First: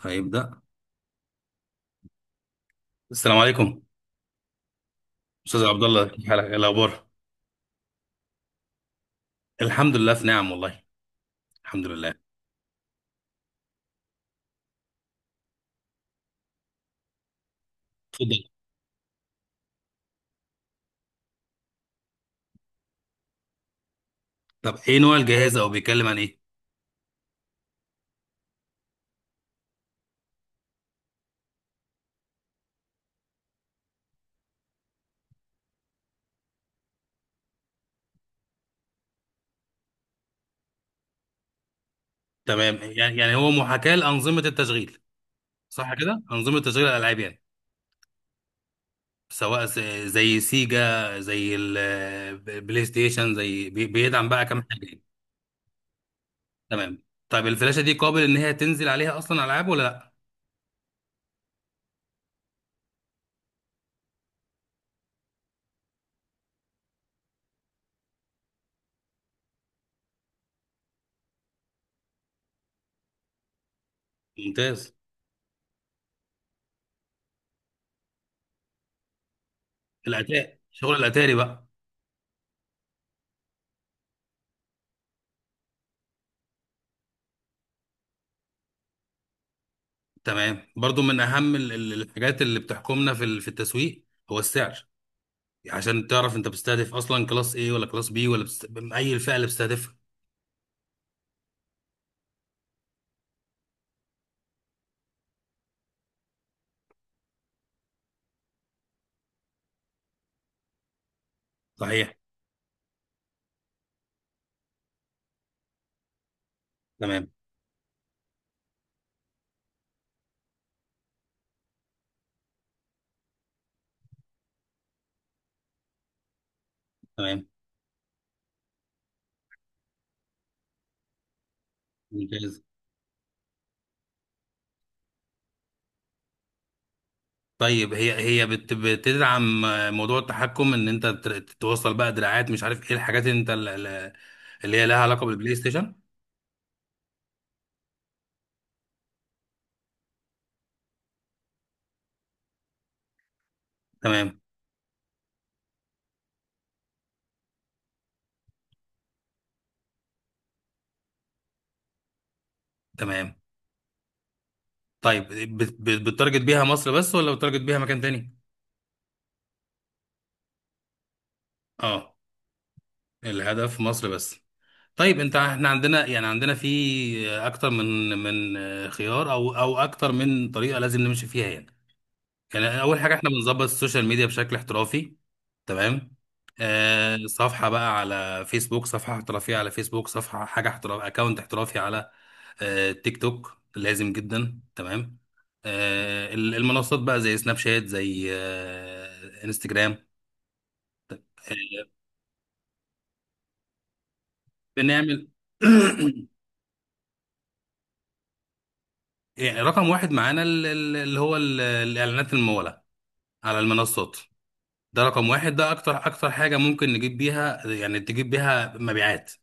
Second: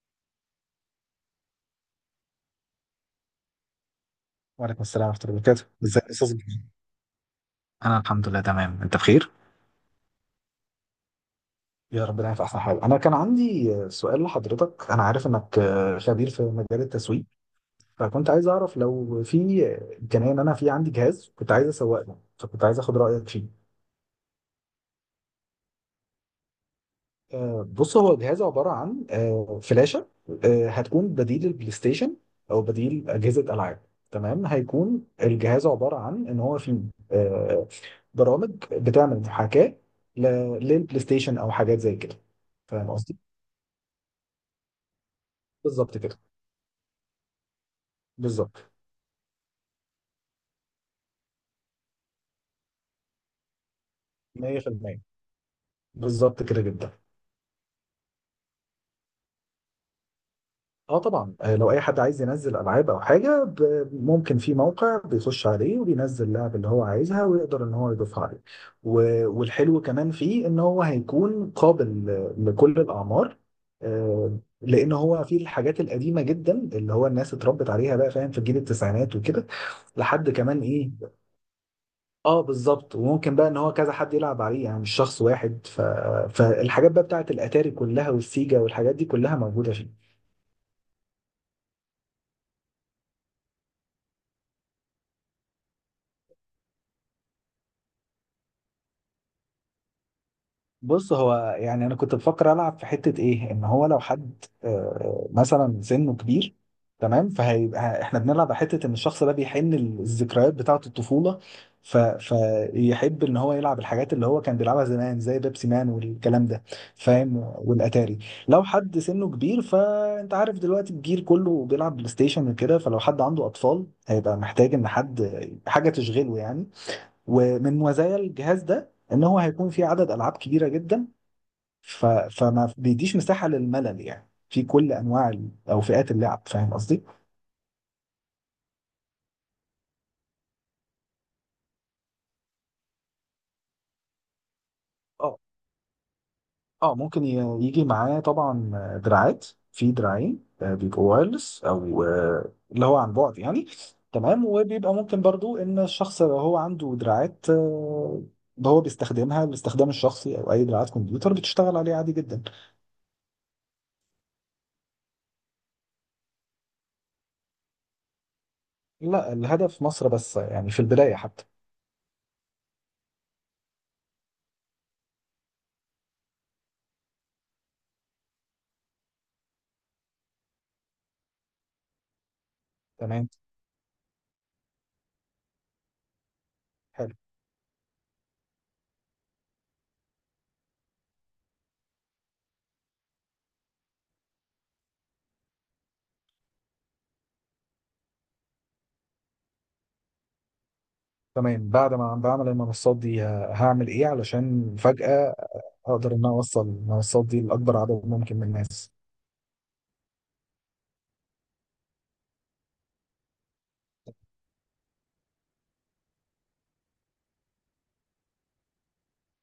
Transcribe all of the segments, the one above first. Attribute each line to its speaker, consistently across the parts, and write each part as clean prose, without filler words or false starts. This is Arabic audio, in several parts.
Speaker 1: هيبدأ. السلام عليكم.
Speaker 2: وعليكم السلام ورحمة الله
Speaker 1: استاذ
Speaker 2: وبركاته،
Speaker 1: عبد الله،
Speaker 2: ازيك يا
Speaker 1: كيف
Speaker 2: استاذ
Speaker 1: حالك؟ إيه
Speaker 2: جمال؟
Speaker 1: الاخبار؟
Speaker 2: انا الحمد لله تمام. انت بخير؟
Speaker 1: الحمد لله في نعم والله. الحمد
Speaker 2: يا
Speaker 1: لله.
Speaker 2: رب دايما في احسن حال. انا كان عندي سؤال لحضرتك، انا عارف انك خبير في مجال التسويق، فكنت
Speaker 1: اتفضل.
Speaker 2: عايز اعرف لو في امكانيه، ان انا في عندي جهاز كنت عايز اسوق له، فكنت عايز اخد رايك فيه.
Speaker 1: طب ايه نوع الجهاز او بيتكلم عن ايه؟
Speaker 2: بص، هو جهاز عباره عن فلاشه. هتكون بديل البلاي ستيشن او بديل اجهزه العاب. تمام، هيكون الجهاز عباره عن ان هو فيه برامج بتعمل محاكاة ل- للبلاي ستيشن او حاجات زي كده.
Speaker 1: تمام،
Speaker 2: فاهم
Speaker 1: يعني
Speaker 2: قصدي؟
Speaker 1: يعني هو محاكاه لانظمه التشغيل. صح
Speaker 2: بالظبط كده.
Speaker 1: كده، انظمه تشغيل الالعاب يعني.
Speaker 2: بالظبط
Speaker 1: سواء زي سيجا زي البلاي ستيشن زي بيدعم بقى كام حاجه
Speaker 2: 100%.
Speaker 1: يعني.
Speaker 2: بالظبط كده جدا.
Speaker 1: تمام. طيب الفلاشه دي قابل ان هي تنزل عليها اصلا العاب ولا لا؟
Speaker 2: اه طبعا، لو اي حد عايز ينزل العاب او حاجه، ممكن في موقع بيخش عليه وبينزل اللعبه اللي هو عايزها ويقدر ان هو يضيفها عليه. والحلو كمان فيه ان هو هيكون قابل لكل الاعمار.
Speaker 1: ممتاز.
Speaker 2: لان هو في الحاجات القديمه جدا اللي هو الناس اتربت عليها بقى، فاهم، في جيل التسعينات وكده. لحد
Speaker 1: الاتاري،
Speaker 2: كمان ايه.
Speaker 1: شغل الاتاري بقى.
Speaker 2: اه بالظبط. وممكن بقى ان هو كذا حد يلعب عليه يعني، مش شخص واحد. فالحاجات بقى بتاعت الاتاري كلها والسيجا والحاجات دي كلها موجوده فيه.
Speaker 1: تمام. برضو من اهم الحاجات اللي بتحكمنا في في التسويق هو السعر. يعني عشان تعرف انت بتستهدف اصلا كلاس ايه ولا كلاس بي اي الفئه اللي بتستهدفها؟
Speaker 2: بص، هو يعني انا كنت بفكر العب في حته ايه، ان هو لو حد مثلا سنه كبير، تمام، فهيبقى احنا بنلعب على حته ان الشخص ده بيحن الذكريات بتاعه الطفوله.
Speaker 1: صحيح.
Speaker 2: فيحب ان هو يلعب الحاجات اللي هو كان بيلعبها زمان، زي بيبسي مان والكلام ده،
Speaker 1: تمام.
Speaker 2: فاهم، والاتاري. لو حد سنه كبير، فانت عارف دلوقتي الجيل كله بيلعب بلاي ستيشن وكده، فلو حد عنده اطفال هيبقى محتاج ان حد، حاجه تشغله يعني.
Speaker 1: تمام.
Speaker 2: ومن مزايا الجهاز ده ان هو هيكون فيه عدد العاب كبيره جدا،
Speaker 1: ممتاز.
Speaker 2: فما بيديش مساحة للملل يعني في كل انواع ال- او فئات اللعب. فاهم قصدي؟
Speaker 1: طيب هي بتدعم موضوع التحكم ان انت توصل بقى دراعات، مش عارف ايه الحاجات اللي انت اللي هي لها علاقه
Speaker 2: اه.
Speaker 1: بالبلاي ستيشن.
Speaker 2: اه ممكن يجي معاه طبعا دراعات. في دراعين، بيبقوا وايرلس، او اللي هو عن بعد يعني.
Speaker 1: تمام.
Speaker 2: تمام. وبيبقى ممكن برضو ان الشخص لو هو عنده دراعات، هو بيستخدمها الاستخدام الشخصي، او اي دراعات كمبيوتر بتشتغل عليه عادي جدا.
Speaker 1: تمام. طيب بتتارجت بيها مصر بس ولا بتتارجت بيها مكان تاني؟
Speaker 2: لا، الهدف مصر بس يعني، في البداية حتى.
Speaker 1: اه، الهدف مصر بس. طيب انت، احنا عندنا، يعني عندنا في اكتر من خيار او اكتر من طريقه لازم نمشي فيها يعني. يعني اول حاجه
Speaker 2: تمام.
Speaker 1: احنا بنظبط السوشيال ميديا بشكل احترافي. تمام.
Speaker 2: حلو.
Speaker 1: آه، صفحه بقى على فيسبوك، صفحه احترافيه على فيسبوك، صفحه حاجه احتراف، اكونت احترافي على آه تيك توك لازم جدا. تمام. آه المنصات بقى زي سناب شات، زي آه انستجرام.
Speaker 2: تمام،
Speaker 1: آه،
Speaker 2: بعد ما بعمل المنصات دي هعمل ايه علشان
Speaker 1: بنعمل
Speaker 2: فجأة هقدر ان انا اوصل المنصات دي لاكبر عدد ممكن من الناس؟
Speaker 1: يعني رقم واحد معانا اللي هو الإعلانات الممولة على المنصات. ده رقم واحد، ده أكتر أكتر حاجة ممكن نجيب بيها، يعني تجيب بيها مبيعات.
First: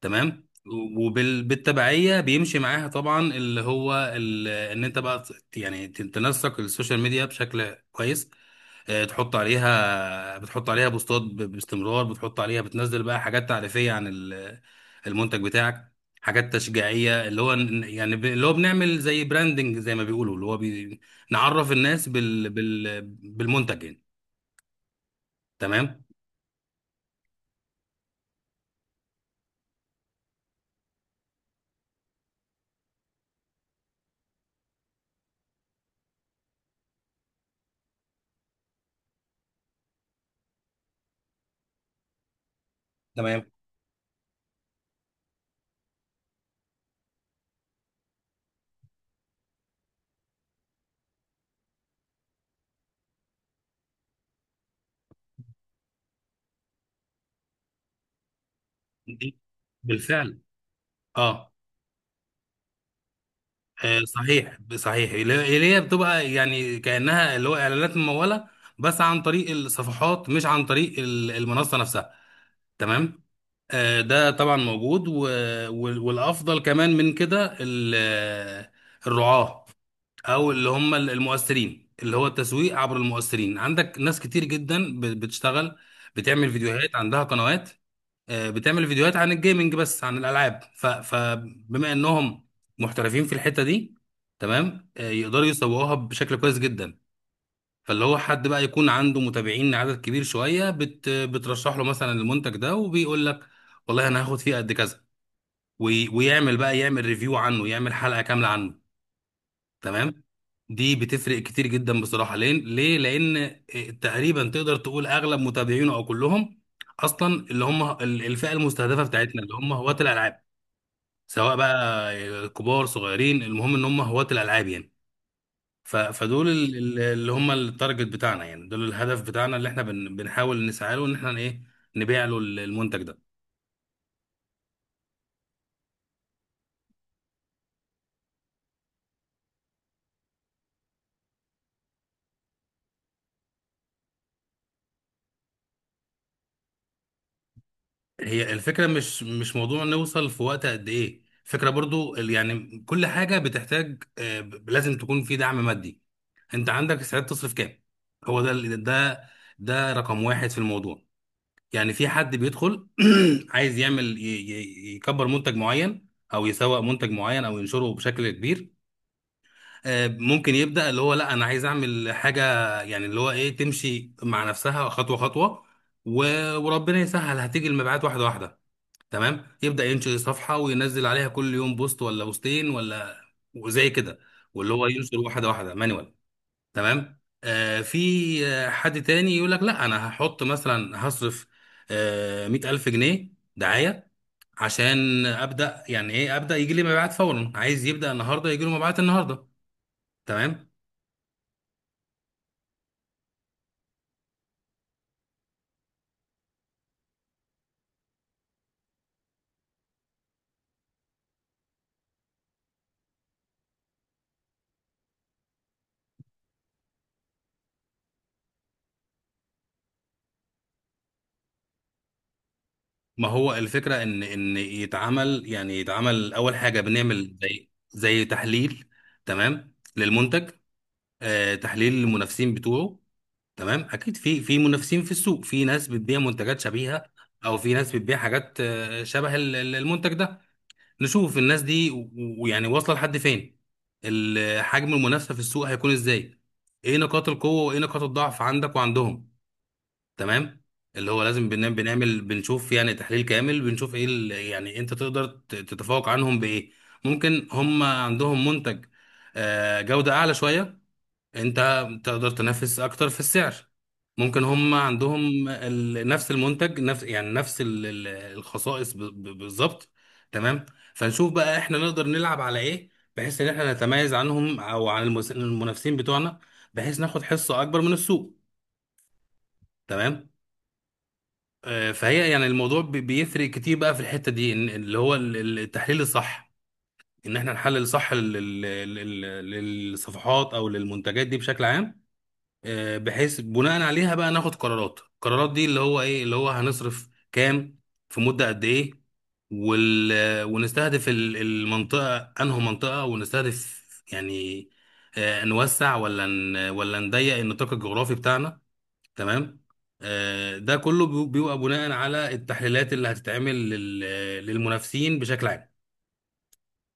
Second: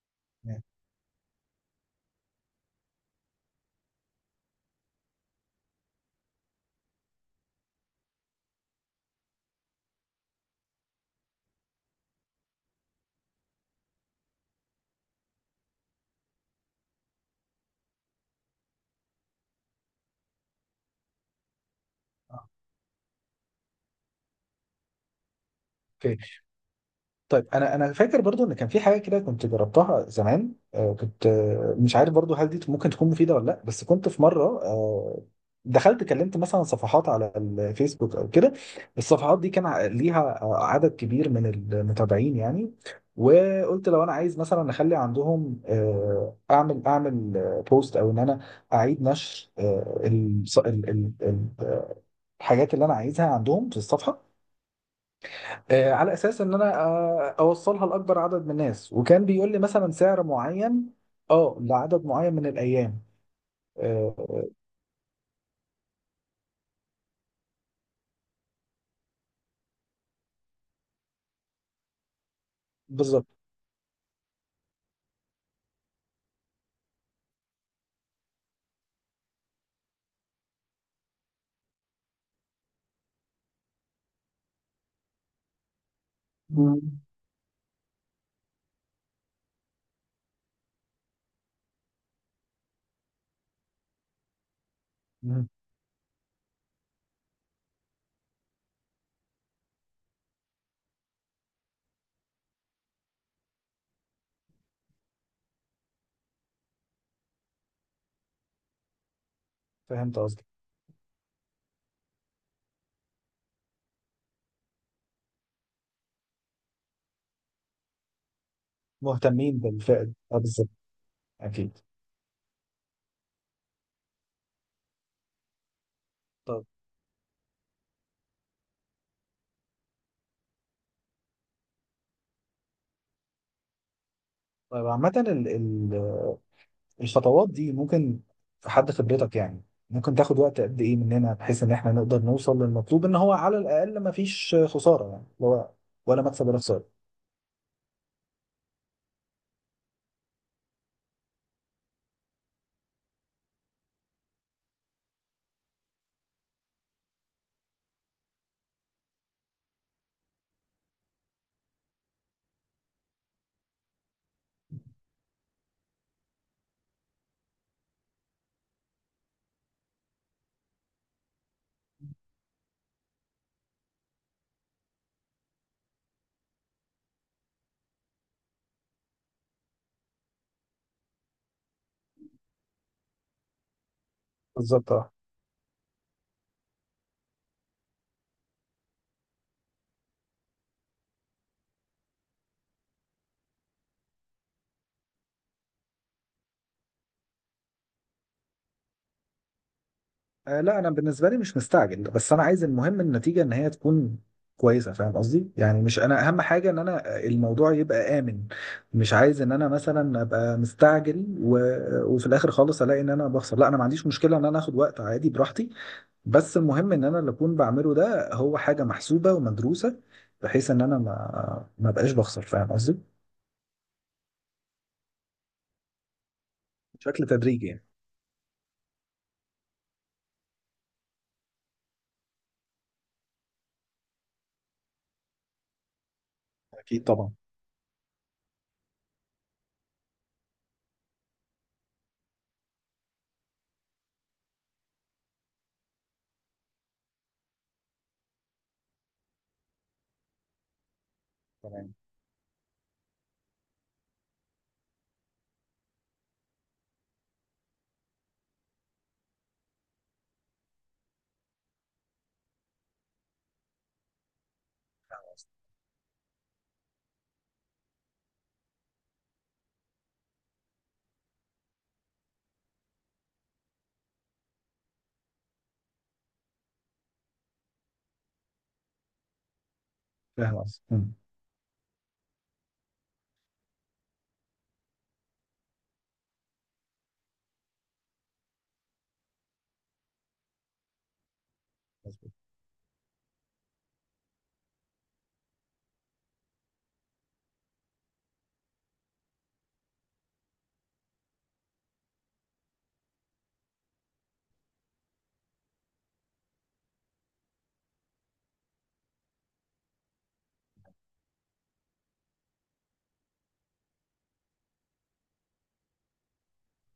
Speaker 1: تمام.
Speaker 2: تمام.
Speaker 1: وبالتبعية بيمشي معاها طبعا اللي هو إن أنت بقى يعني تنسق السوشيال ميديا بشكل كويس. آه، تحط عليها بتحط عليها بوستات باستمرار، بتحط عليها، بتنزل بقى حاجات تعريفية عن المنتج بتاعك، حاجات تشجيعية اللي هو يعني اللي هو بنعمل زي براندنج زي ما بيقولوا اللي هو نعرف الناس بالمنتج يعني. تمام.
Speaker 2: اوكي. طيب انا فاكر برضو ان كان في حاجه كده كنت جربتها زمان، آه، كنت آه، مش عارف برضو هل دي ممكن تكون مفيده ولا لا، بس كنت في مره دخلت كلمت مثلا صفحات على الفيسبوك او كده. الصفحات دي كان ليها عدد كبير من المتابعين يعني.
Speaker 1: تمام.
Speaker 2: وقلت لو انا عايز مثلا اخلي عندهم اعمل بوست، او ان انا اعيد نشر الحاجات اللي انا عايزها عندهم في الصفحه، على اساس ان انا اوصلها لاكبر عدد من الناس، وكان بيقول لي مثلا سعر
Speaker 1: بالفعل.
Speaker 2: معين،
Speaker 1: اه.
Speaker 2: اه، لعدد معين من الايام. آه، آه،
Speaker 1: صحيح، اللي هي بتبقى يعني كأنها اللي هو اعلانات ممولة بس عن طريق الصفحات مش عن طريق المنصة نفسها. تمام.
Speaker 2: بالظبط.
Speaker 1: ده طبعا موجود. والافضل كمان من كده الرعاة او اللي هم المؤثرين، اللي هو التسويق عبر المؤثرين. عندك ناس كتير جدا بتشتغل، بتعمل فيديوهات،
Speaker 2: مم.
Speaker 1: عندها قنوات، بتعمل فيديوهات عن الجيمنج بس، عن الالعاب. فبما انهم محترفين في الحتة دي، تمام، يقدروا
Speaker 2: مم.
Speaker 1: يسوقوها بشكل كويس جدا. فاللي هو حد بقى يكون عنده متابعين عدد كبير شوية بترشح له مثلا المنتج ده، وبيقول لك والله انا هاخد فيه قد كذا، ويعمل بقى يعمل ريفيو عنه، يعمل حلقة كاملة عنه.
Speaker 2: فهمت
Speaker 1: تمام.
Speaker 2: قصدك.
Speaker 1: دي بتفرق كتير جدا بصراحة. ليه؟ لان آه، تقريبا تقدر تقول اغلب متابعينه او كلهم اصلا اللي هم الفئة المستهدفة بتاعتنا، اللي
Speaker 2: مهتمين
Speaker 1: هم هواة
Speaker 2: بالفئه دي. اه
Speaker 1: الالعاب.
Speaker 2: بالظبط.
Speaker 1: سواء
Speaker 2: اكيد.
Speaker 1: بقى كبار صغيرين، المهم ان هم هواة الالعاب يعني. فدول
Speaker 2: طب.
Speaker 1: اللي هم التارجت بتاعنا، يعني دول الهدف بتاعنا اللي احنا بنحاول نسعى له ان احنا ايه، نبيع له المنتج ده.
Speaker 2: طيب عامه، الخطوات دي ممكن في حد خبرتك يعني، ممكن تاخد وقت قد ايه مننا بحيث ان احنا نقدر نوصل للمطلوب، ان هو على الاقل ما فيش خساره يعني، اللي هو ولا مكسب ولا خساره.
Speaker 1: هي الفكره مش موضوع نوصل في وقت قد ايه. فكره برضو يعني كل حاجه بتحتاج آه، لازم تكون في دعم مادي. انت عندك استعداد تصرف كام؟ هو ده ده ده رقم واحد في الموضوع. يعني في حد بيدخل عايز يعمل يكبر منتج معين او يسوق منتج معين او ينشره بشكل كبير. ممكن يبدأ اللي هو لا انا عايز اعمل حاجة، يعني اللي هو ايه، تمشي مع نفسها خطوة خطوة. وربنا يسهل، هتيجي المبيعات واحدة واحدة. تمام. يبدأ ينشئ صفحة وينزل عليها كل يوم بوست ولا بوستين ولا وزي كده، واللي هو
Speaker 2: بالظبط.
Speaker 1: ينشر واحدة واحدة مانوال. تمام. آه في آه، حد تاني يقول لك لا انا هحط مثلا هصرف آه 100,000 جنيه دعاية عشان ابدا، يعني ايه ابدا، يجي لي مبيعات فورا، عايز يبدا النهارده يجي له مبيعات النهارده.
Speaker 2: آه
Speaker 1: تمام.
Speaker 2: لا، انا بالنسبه لي مش مستعجل، بس انا عايز المهم النتيجه ان هي تكون كويسه. فاهم قصدي؟ يعني مش انا اهم حاجه ان انا الموضوع يبقى امن. مش عايز ان انا مثلا ابقى مستعجل وفي الاخر خالص الاقي ان انا بخسر. لا، انا ما عنديش مشكله ان انا اخد وقت عادي براحتي، بس المهم ان انا اللي اكون بعمله ده هو حاجه محسوبه ومدروسه، بحيث ان انا ما بقاش بخسر. فاهم قصدي؟
Speaker 1: ما هو الفكرة إن يتعمل، يعني يتعمل أول حاجة،
Speaker 2: بشكل
Speaker 1: بنعمل
Speaker 2: تدريجي
Speaker 1: زي
Speaker 2: يعني.
Speaker 1: زي تحليل تمام للمنتج، آه تحليل للمنافسين بتوعه. تمام، أكيد في منافسين في السوق، في ناس بتبيع منتجات
Speaker 2: اكيد
Speaker 1: شبيهة
Speaker 2: طبعا.
Speaker 1: أو في ناس بتبيع حاجات آه، شبه المنتج ده. نشوف الناس دي ويعني واصلة لحد فين، حجم المنافسة في السوق هيكون إزاي، إيه نقاط القوة وإيه نقاط الضعف عندك وعندهم. تمام. اللي هو لازم بنعمل
Speaker 2: تمام.
Speaker 1: بنعمل بنشوف يعني تحليل كامل، بنشوف ايه يعني انت تقدر تتفوق عنهم بايه. ممكن هم عندهم منتج آه، جودة اعلى شوية، انت تقدر تنافس اكتر في السعر. ممكن هم عندهم نفس المنتج، نفس يعني نفس الخصائص بالظبط. تمام. فنشوف بقى احنا نقدر نلعب على ايه بحيث ان احنا نتميز عنهم او عن المنافسين بتوعنا، بحيث ناخد حصة اكبر من السوق. تمام.
Speaker 2: فاهم قصدي. مم.
Speaker 1: فهي يعني الموضوع بيفرق كتير بقى في الحتة دي، اللي هو التحليل الصح، ان احنا نحلل صح للصفحات او للمنتجات دي بشكل عام. بحيث بناء عليها بقى ناخد قرارات، القرارات دي اللي هو ايه، اللي هو هنصرف كام في مدة قد ايه، وال ونستهدف المنطقة انه منطقة، ونستهدف يعني آه، نوسع ولا ولا نضيق النطاق الجغرافي بتاعنا. تمام. ده كله بيبقى بناء على التحليلات اللي هتتعمل للمنافسين بشكل عام.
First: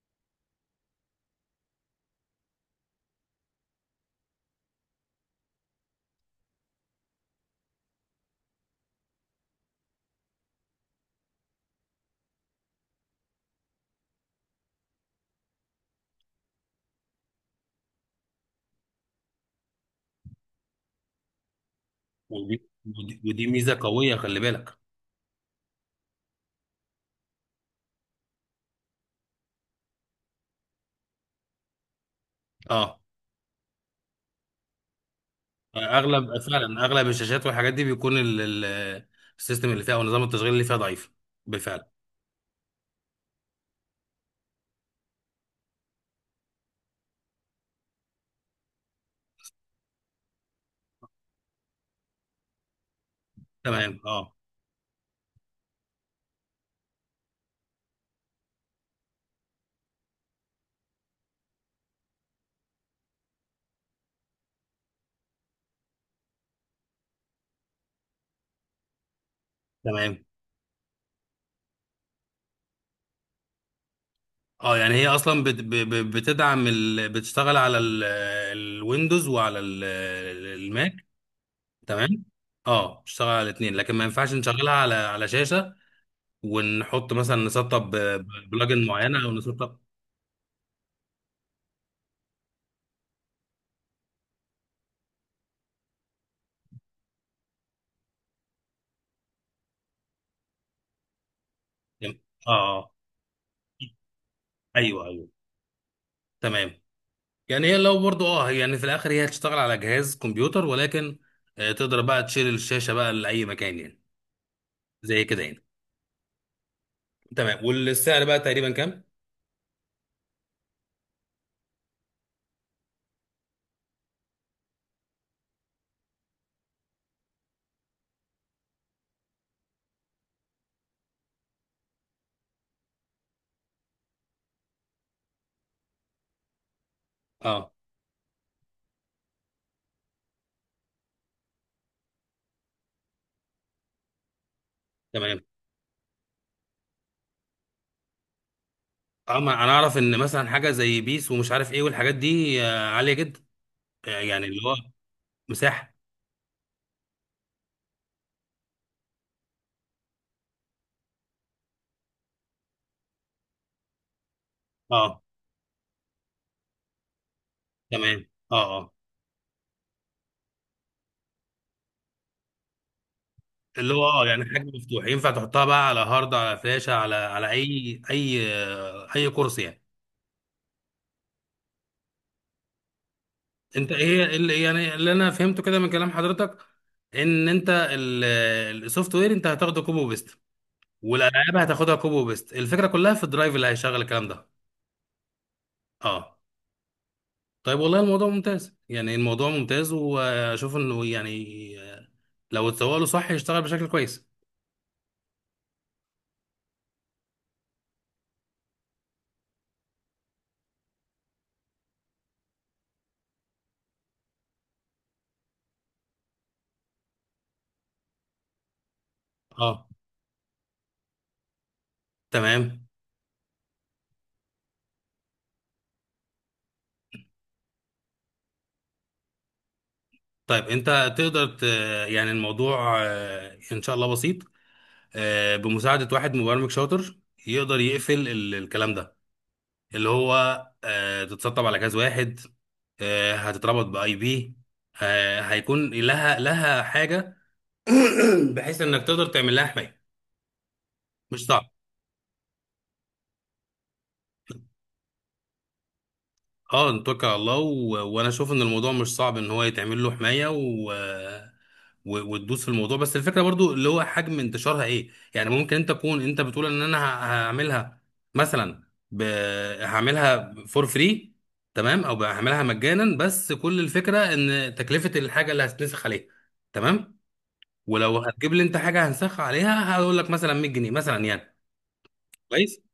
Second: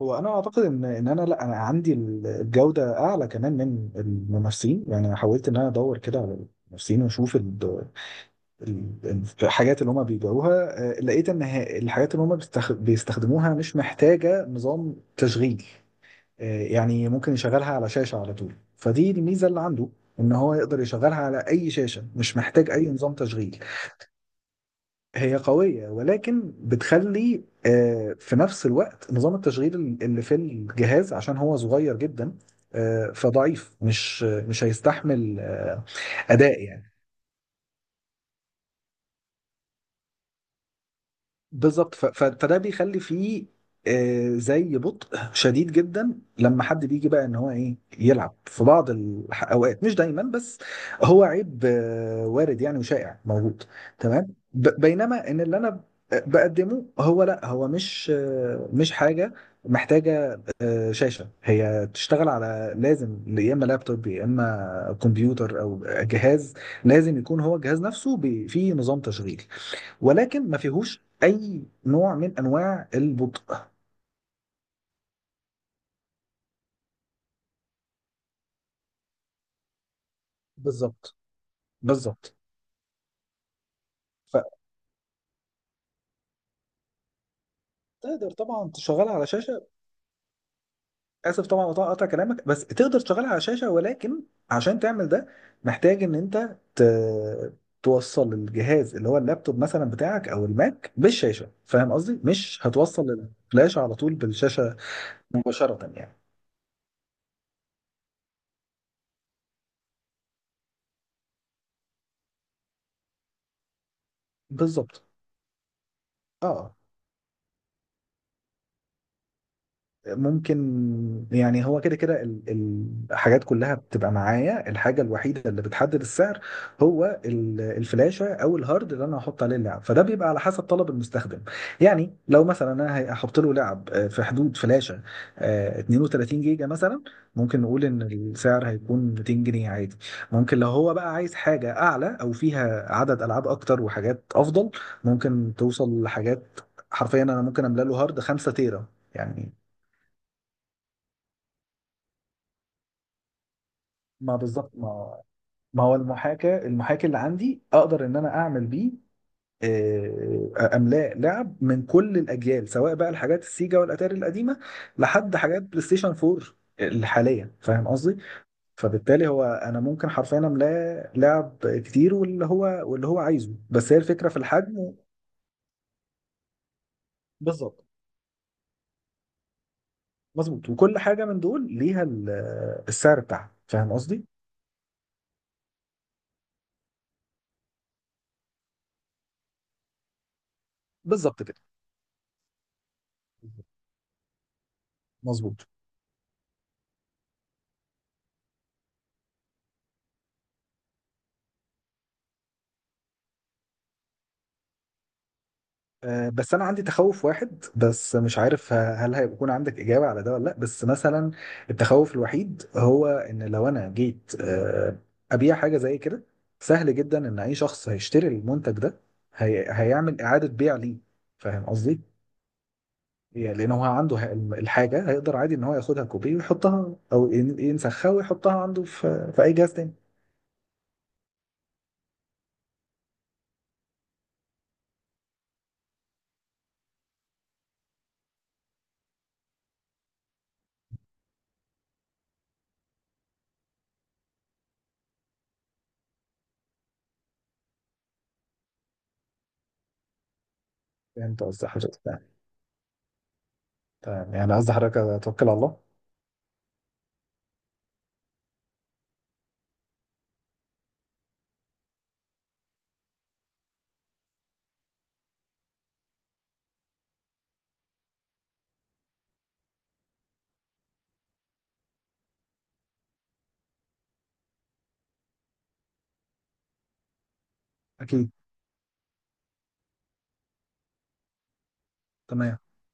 Speaker 2: هو انا اعتقد ان ان انا لا انا عندي الجوده اعلى كمان من الممثلين يعني، انا حاولت ان انا ادور كده على الممثلين واشوف الحاجات اللي هم بيبيعوها. لقيت ان الحاجات اللي هم بيستخدموها مش محتاجه نظام تشغيل. يعني ممكن يشغلها على شاشه على طول، فدي الميزه اللي عنده، ان هو يقدر يشغلها على اي شاشه، مش
Speaker 1: ودي
Speaker 2: محتاج اي نظام
Speaker 1: ودي ودي
Speaker 2: تشغيل.
Speaker 1: ميزه قويه، خلي بالك.
Speaker 2: هي قوية، ولكن بتخلي في نفس الوقت نظام التشغيل اللي في الجهاز عشان هو صغير جدا،
Speaker 1: اه،
Speaker 2: فضعيف، مش هيستحمل
Speaker 1: اغلب
Speaker 2: أداء
Speaker 1: فعلا
Speaker 2: يعني.
Speaker 1: اغلب الشاشات والحاجات دي بيكون السيستم اللي فيها او نظام التشغيل اللي فيها ضعيف. بالفعل.
Speaker 2: بالظبط. فده بيخلي فيه زي بطء شديد جدا لما حد بيجي بقى ان هو ايه يلعب، في بعض الاوقات مش دايما، بس هو عيب وارد يعني، وشائع موجود.
Speaker 1: تمام.
Speaker 2: تمام.
Speaker 1: اه.
Speaker 2: بينما ان اللي انا بقدمه، هو لا، هو مش مش حاجه محتاجه شاشه. هي تشتغل على، لازم يا اما لابتوب، يا اما كمبيوتر او جهاز. لازم يكون هو الجهاز نفسه فيه نظام تشغيل،
Speaker 1: تمام.
Speaker 2: ولكن ما فيهوش اي نوع من انواع البطء.
Speaker 1: اه يعني هي اصلا بتدعم بتشتغل على الويندوز وعلى الماك.
Speaker 2: بالظبط.
Speaker 1: تمام.
Speaker 2: بالظبط.
Speaker 1: اه بتشتغل على الاثنين، لكن ما ينفعش نشغلها على على شاشه ونحط مثلا نسطب
Speaker 2: فتقدر طبعا
Speaker 1: بلجن
Speaker 2: تشغلها
Speaker 1: معينه
Speaker 2: على
Speaker 1: او
Speaker 2: شاشه.
Speaker 1: نسطب.
Speaker 2: اسف طبعا قطع كلامك، بس تقدر تشغلها على شاشه، ولكن عشان تعمل ده محتاج ان انت توصل الجهاز اللي هو اللابتوب مثلا بتاعك او الماك بالشاشه. فاهم قصدي؟
Speaker 1: اه
Speaker 2: مش
Speaker 1: آه.
Speaker 2: هتوصل الفلاش على طول بالشاشه
Speaker 1: ايوه ايوه.
Speaker 2: مباشره يعني.
Speaker 1: تمام. يعني هي لو برضو اه يعني في الاخر هي هتشتغل على جهاز كمبيوتر، ولكن آه، تقدر بقى تشيل الشاشه بقى لاي مكان يعني،
Speaker 2: بالظبط.
Speaker 1: زي كده يعني.
Speaker 2: اه.
Speaker 1: تمام. والسعر بقى تقريبا كام؟
Speaker 2: ممكن يعني هو كده كده الحاجات كلها بتبقى معايا. الحاجة الوحيدة اللي بتحدد السعر هو ال- الفلاشة أو الهارد اللي أنا هحط عليه اللعب، فده بيبقى على حسب طلب المستخدم. يعني لو مثلا أنا هحط له لعب في حدود فلاشة 32 جيجا مثلا، ممكن
Speaker 1: اه.
Speaker 2: نقول إن السعر هيكون 200 جنيه عادي. ممكن لو هو بقى عايز حاجة أعلى أو فيها عدد ألعاب أكتر وحاجات أفضل،
Speaker 1: تمام.
Speaker 2: ممكن توصل لحاجات، حرفيا أنا ممكن أملأ له هارد 5 تيرا
Speaker 1: اه، ما
Speaker 2: يعني.
Speaker 1: انا اعرف ان مثلا حاجه زي بيس ومش عارف ايه والحاجات دي آه، عاليه جدا. آه،
Speaker 2: ما
Speaker 1: يعني اللي
Speaker 2: بالظبط.
Speaker 1: هو
Speaker 2: ما هو
Speaker 1: مساحه.
Speaker 2: المحاكاة، المحاكي اللي عندي اقدر ان انا اعمل بيه املاء لعب من كل الاجيال، سواء بقى الحاجات السيجا والاتاري القديمه
Speaker 1: اه.
Speaker 2: لحد حاجات بلاي ستيشن 4 الحاليه. فاهم قصدي؟
Speaker 1: تمام. اه اه.
Speaker 2: فبالتالي هو انا ممكن حرفيا املاه لعب كتير، واللي هو عايزه، بس
Speaker 1: اللي
Speaker 2: هي
Speaker 1: هو اه
Speaker 2: الفكره في
Speaker 1: يعني حجم
Speaker 2: الحجم.
Speaker 1: مفتوح، ينفع تحطها بقى على هارد على فلاشه على على
Speaker 2: بالظبط.
Speaker 1: اي اي اي كورس يعني.
Speaker 2: مظبوط. وكل حاجه من دول ليها ال- السعر بتاعها.
Speaker 1: انت
Speaker 2: فاهم
Speaker 1: ايه
Speaker 2: قصدي؟
Speaker 1: اللي يعني اللي انا فهمته كده من كلام حضرتك ان انت السوفت وير انت هتاخده كوبي وبيست،
Speaker 2: بالظبط كده.
Speaker 1: والالعاب هتاخدها كوبي وبيست، الفكره كلها في الدرايف اللي هيشغل الكلام ده.
Speaker 2: مظبوط.
Speaker 1: اه. طيب والله الموضوع ممتاز، يعني الموضوع ممتاز واشوف انه يعني آه، لو اتسوق له صح يشتغل بشكل كويس.
Speaker 2: بس انا عندي تخوف واحد بس، مش عارف هل هيكون عندك اجابه على ده ولا لا، بس مثلا التخوف الوحيد هو ان لو انا جيت ابيع حاجه زي كده، سهل جدا ان اي شخص هيشتري المنتج ده
Speaker 1: اه.
Speaker 2: هيعمل اعاده بيع ليه. فاهم قصدي؟
Speaker 1: تمام.
Speaker 2: يعني لان هو عنده الحاجه، هيقدر عادي ان هو ياخدها كوبي ويحطها او ينسخها ويحطها عنده في اي جهاز تاني.
Speaker 1: طيب انت تقدر يعني الموضوع آه، ان شاء الله بسيط. آه، بمساعده واحد مبرمج شاطر يقدر يقفل الكلام ده، اللي هو آه، تتسطب على جهاز واحد، آه، هتتربط باي بي، آه، هيكون لها حاجه بحيث انك تقدر تعمل لها حمايه.
Speaker 2: فهمت
Speaker 1: مش
Speaker 2: قصدي
Speaker 1: صعب.
Speaker 2: حضرتك. تمام، يعني قصدي حضرتك توكل على الله.
Speaker 1: اه نتوكل على الله. وانا اشوف ان الموضوع مش صعب ان هو يتعمل له حمايه. وتدوس في الموضوع، بس الفكره برضو اللي هو حجم انتشارها ايه، يعني ممكن انت تكون انت بتقول ان انا هعملها مثلا ب... هعملها فور فري تمام، او هعملها مجانا، بس كل الفكره ان تكلفه الحاجه اللي هتنسخ عليها تمام، ولو
Speaker 2: اكيد.
Speaker 1: هتجيب لي انت حاجه هنسخها عليها هقول لك مثلا 100 جنيه مثلا يعني.
Speaker 2: تمام.
Speaker 1: كويس.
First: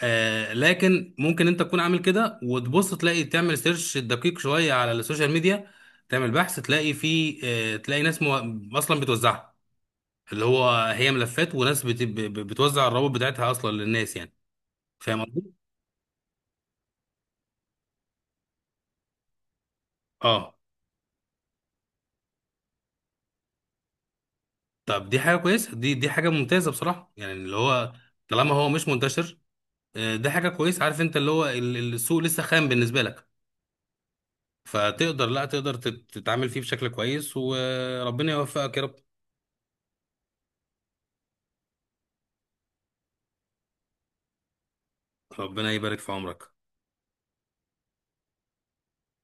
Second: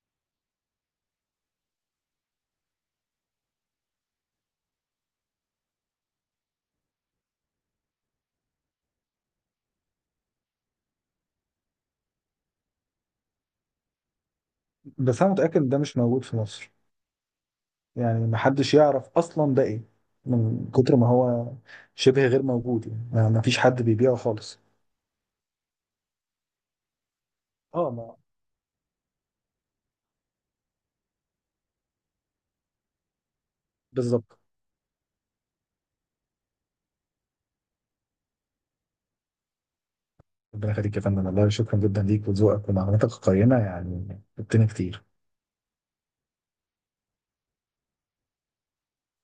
Speaker 1: آه، لكن ممكن انت تكون عامل كده وتبص تلاقي، تعمل سيرش دقيق شويه على السوشيال ميديا، تعمل بحث تلاقي في آه تلاقي ناس اصلا بتوزعها، اللي هو هي ملفات وناس بتوزع الروابط بتاعتها اصلا للناس يعني.
Speaker 2: بس
Speaker 1: فاهم
Speaker 2: انا
Speaker 1: قصدي؟
Speaker 2: متاكد ان ده مش موجود في مصر، يعني محدش يعرف اصلا ده ايه،
Speaker 1: اه.
Speaker 2: من كتر ما هو شبه غير موجود يعني. ما فيش حد بيبيعه خالص.
Speaker 1: طب دي حاجه كويسه، دي حاجه ممتازه بصراحه، يعني اللي
Speaker 2: اه
Speaker 1: هو
Speaker 2: ما
Speaker 1: طالما هو مش منتشر آه ده حاجه كويسه، عارف انت اللي هو السوق لسه خام بالنسبه لك.
Speaker 2: بالظبط.
Speaker 1: فتقدر، لا تقدر تتعامل فيه بشكل كويس، وربنا يوفقك يا رب.
Speaker 2: ربنا يخليك يا فندم، والله شكرا جدا ليك، وذوقك ومعلوماتك القيمة يعني فدتني كتير.
Speaker 1: ربنا يبارك في عمرك.